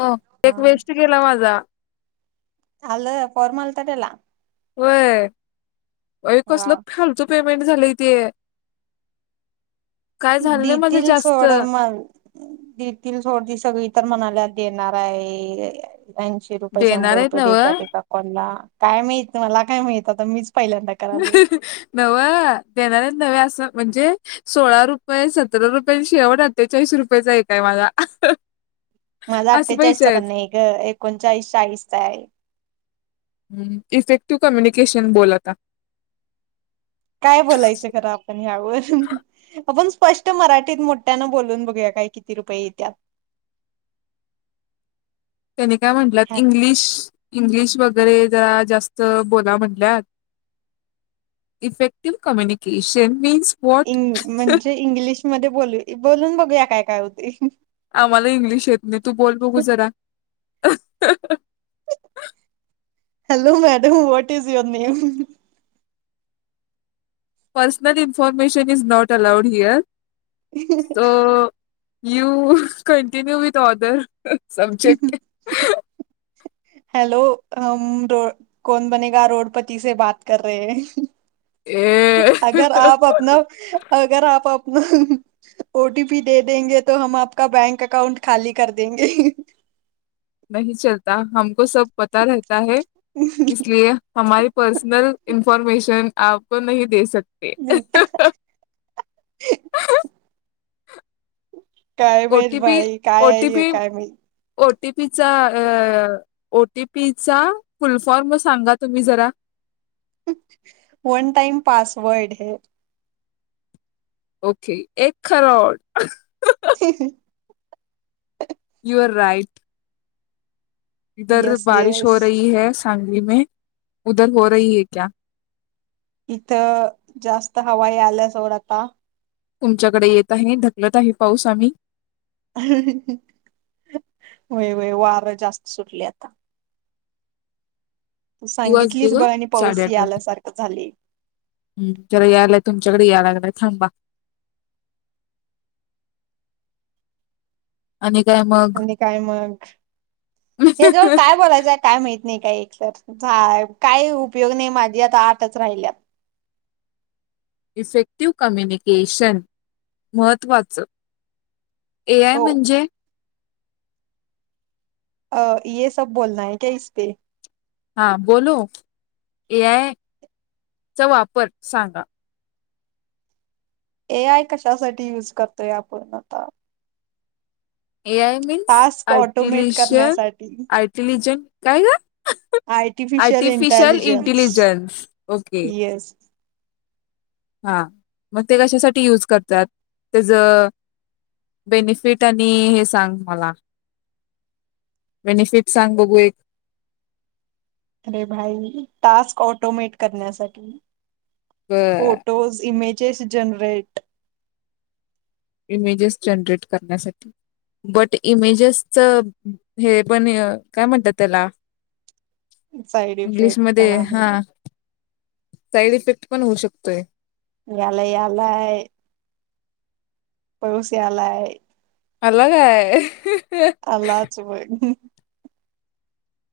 हो एक वेस्ट गेला माझा. [unintelligible] होय व वा. कसलं खालचो प [unintelligible] झालयं ते काय झालं नाही माझं दितील जास्त. सोड म दितील सोड ती सगळी तरर म्हणाल्यात, [unintelligible] ऐंशी रुपये देणार शंभर आहेत रुपये देत्यात नव्हं एका कॉल ला काय माहीत, मला का? माहित पहिल्यांदा करालोय नव देणारेच नवे अस म्हणजे सोळा रुपये सतरा रुपये शेवट अठ्ठेचाळीस रुपयेचा एकय माझा.. माझा असे अठ्ठेचाळीस पैसे चा आहेत. पण नाही ग एकोणचाळीस चाळीसचा आहे. हम्म इफेक्टिव्ह कम्युनिकेशन बोल आता काय बोलायचं खरं आपण यावर आपण स्पष्ट मराठीत मोठ्यानं बोलून बघूया काय किती रुपये येत्या त्यानी काय म्हटलं इंग्लिश इंग्लिश व अरे जरा जास्त बोलव म्हणलं इफेक्टिव कम्युनिकेशनन् म्हणजे इंग्लिशमध्ये बोल बोलून बघूया काय काय होतय. आम्हाला इंग्लिश येत नाही तू बोल बघू जरा.. hello madam what is your name? Personal information is not allowed here. [inaudible] You continue with order. Subject hello [inaudible] कोण बनेगा करोडपती से बात कर रहे है ए, अगर आप आपण अगर आप... ओटीपी दे देंगे तो हम आपका बँक अकाउंट खाली कर देंगे. नाही चलता हमको सब पता राह इसलिये हमारी पर्सनल.. इन्फॉर्मेशन आपको नही दे सकते. [inaudible] काय मच ओटीपी भाई काय आहे काय म ओटीपी ओटीपीचा फुल फॉर्म सांगा तुम्ही जरा वन टाइम पासवर्ड है. ओके एक करोड. ह राईट इधर येस बारिश येस हो रही है सांगली मे उदर हो रही है क्या? इथं जास्त हवाई आल्यासोर आता.... तुमच्याकडे येत आहे ढकलत आहे पाऊस आम्ही.. व्हय व्हय वारं जास्त सुटलय आता तू ती वाजली सांगितलीच ग बघ आणि पाऊस याल्यासारखं झाली. हम् त्याला यायलाय तुमच्याकडे याय लागलाय थांबा आणि काय मग आणि काय मग [inaudible] हे जवळ काय बोलायचंय काय माहित नाही काय एकसर झा काही उपयोग नाही माझी आता आठच राहिल्यात इफेक्टिव्ह कम्युनिकेशन महत्त्वाचं एआय सो म्हणजे? [unintelligible] [unintelligible] ए आय चा वापर सांगा ए आय कशासाठी युज करतोय आपण आता. A I means task automate आर्टिलीशन, करण्यासाठी आर्टिलिजन, काय का ग artificial artificial intelligence intelligence okay. Yes हा मग ते कशासाठी यूज करतात, त्याच बेनिफिट आणि हे सांग मला बेनिफिट सांग बघू एक. अरे भाई टास्क ऑटोमेट करण्यासाठी. अ, photos image. Generate. Images generate करण्यासाठी बट इमेजेसच हे पण काय म्हणतात त्याला. साईड इफेक्ट पण आहे. साइड इफेक्ट पण होऊ शकतोय. यालाय, यालाय. पाऊस यालाय. आला काय? आलाच बग.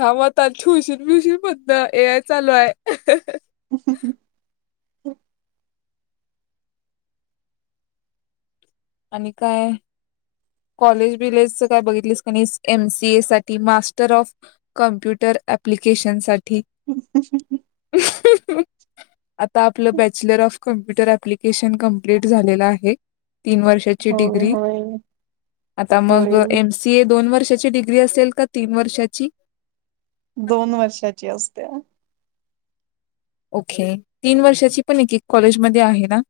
थांब आता ठेवशील बिवशील बंद ए आय चालू आहे. [unintelligible] [unintelligible] आणि काय? कॉलेज बिलेज च काय बघितलेस का नाहीस? एम सी ए साठी मास्टर ऑफ कंप्यूटर एप्लीकेशन साठी. [inaudible] [unintelligible] आता आपलं bachelor of computer application complete झालेलं आहे. तीन वर्षाची होय डिग्री होय आता मग होय एम सी ए दोन वर्षाची डिग्री असेल का तीन वर्षाची? दोन वर्षाची असत्या. ओके तीन वर्षाची पण एक एक कॉलेजमध्ये आहे ना.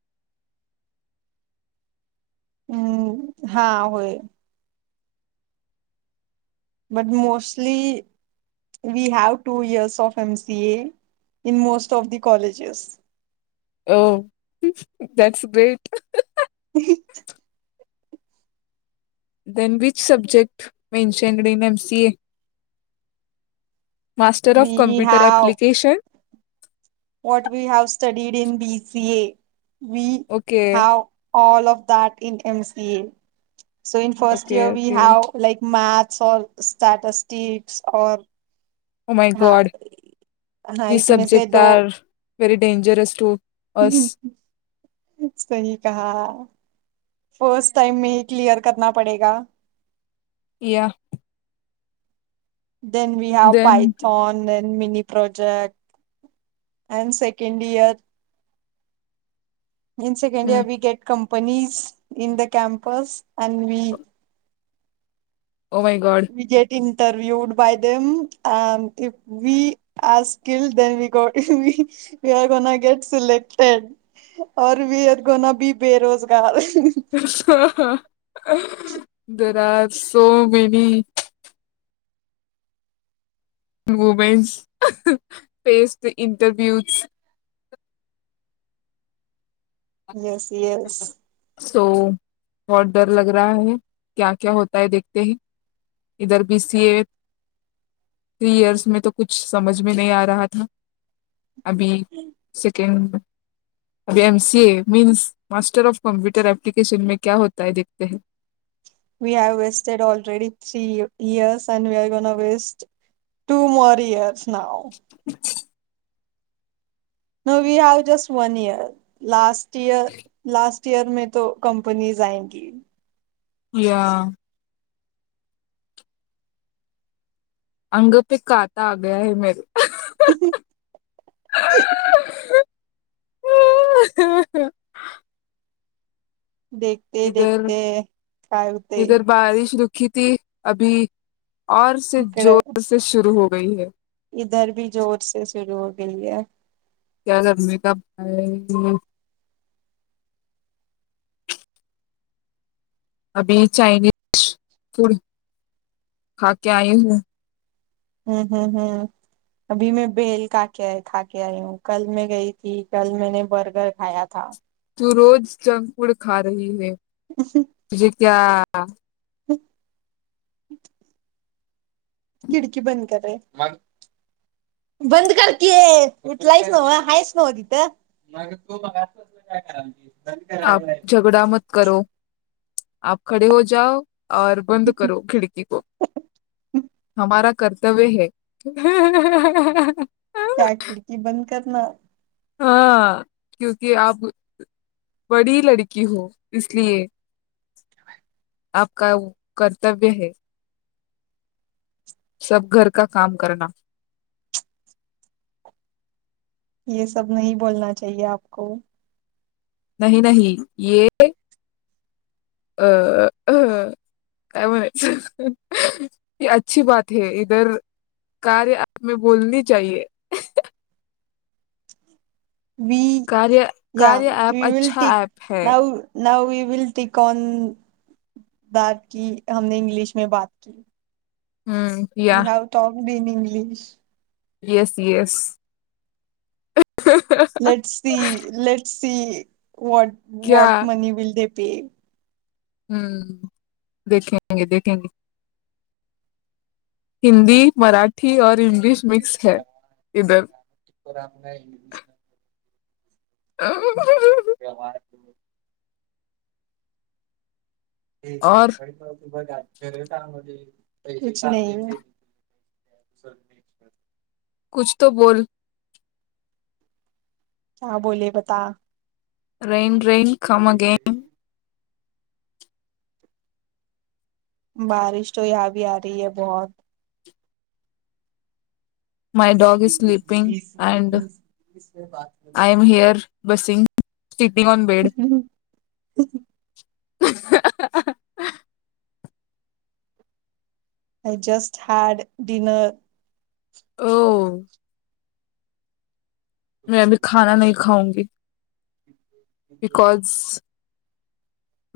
हम्म, हा होय. But mostly we have two years of M C A in most of the colleges. Oh that great. [unintelligible] Than which subject mentioned in M C A. Master of we computer have application. What we have studied in B C A. We okay have all of that in M C A. [unintelligible] Okay okay [unintelligible] हा [unintelligible] हा इसमे से दो very dangerous to अस [unintelligible] सही कहा first time मे ही clear करना पडेगा. Yeah then we have then पायथॉने. Mini project and second year in second we get कं companies in the campus [unintelligible] O my God. [unintelligible] बेरोजगार [unintelligible] सो मेनी मूमेंटस पेस् इंटरव्यूस [unintelligible] येस येस. सो बहोतं डर लग रहा है क्या क्या होता हे देखते है इधर B C A three years मे त कुछ समज मे नही आ रहा था. अभी second M C A means master of computer application मे क्या होता है देखते है. [unintelligible] [unintelligible] Now we have just one year last year last year मे तो कंपनीज आयंगी. या अंग पे काता आग्या है मेरे [inaudible] देखते इधर देखते काय हुतंय इधर [unintelligible] इकडे [unintelligible] [unintelligible] [unintelligible] [unintelligible] [unintelligible] [unintelligible] [unintelligible] [unintelligible] [unintelligible] हां. [unintelligible] खिडकी बंद कर रे मग बंद करकी उठलायस नव हायस नव तिथं [unintelligible] [unintelligible] [unintelligible] [unintelligible] त्या खिडकी बंद करना [unintelligible] [unintelligible] [unintelligible] [unintelligible] [unintelligible] वी [unintelligible] [unintelligible] हम्म या [unintelligible] [unintelligible] [unintelligible] [unintelligible] क्या [unintelligible] ते [unintelligible] [unintelligible] [unintelligible] [inaudible] व्यवहार ये और कांनपाडीत मारीन बग आत सरळ सांगलोय [unintelligible] कुछ तो बोल क्या बोले बता. रिम रिम.. [unintelligible] बारिश तो या भी आ रही है बहुत. My dog is sleeping and I am here. बसिंग. सिटिंग ऑन ह bed Hum [inaudible] I just had dinner. हो मे अभी खाना नाही खाउंगी. बिकॉज..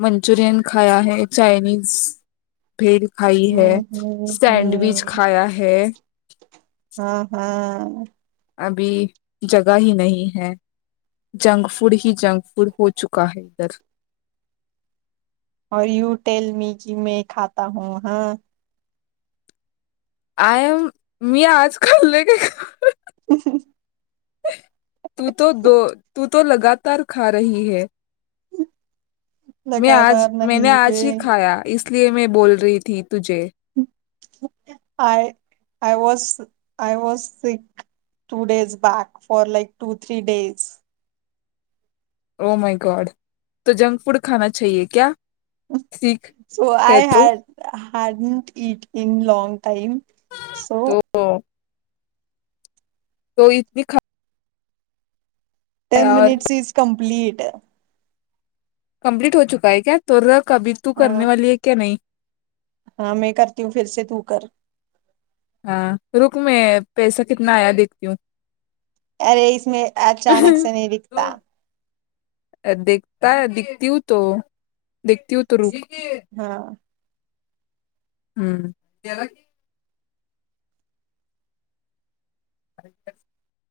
मंचुरियन खाया है चायनीज, भेल खाई है हम्म हम्म सँडविच हम्म. खाया है. हा अभी जगा ही नही है जंक फूड ह जंक फूड हो चुका है इधर. औ युटेल मेगी मे खाता हू हा आय मी आज खाल्ले काय? हम् हम्... तू तो लगातार खा रही है. ह म आज मैने आज ही खाया इसलिये मै बोल रहीथी. I I was. I was स two days back for like two three days. Oh my god त जंक फूड खाना चाहिये क्या? सीख सो है आय हॅ तो हॅ it in long time so.. तो तो इतली ख.. ten minutes is complete. [inaudible] Complete हो चुका है क्या. [inaudible] कभी तू करने वाली है क्या नही? हा मे करती हू फिरसे तू कर. हा रुक मे पैसा कितना आया देखती हु. अरे इसमे अचानक से नही दिखता. काय दिकती हू तू. दीकती हू रुक ठिके हाँ हम्म जराकी. अ [inaudible]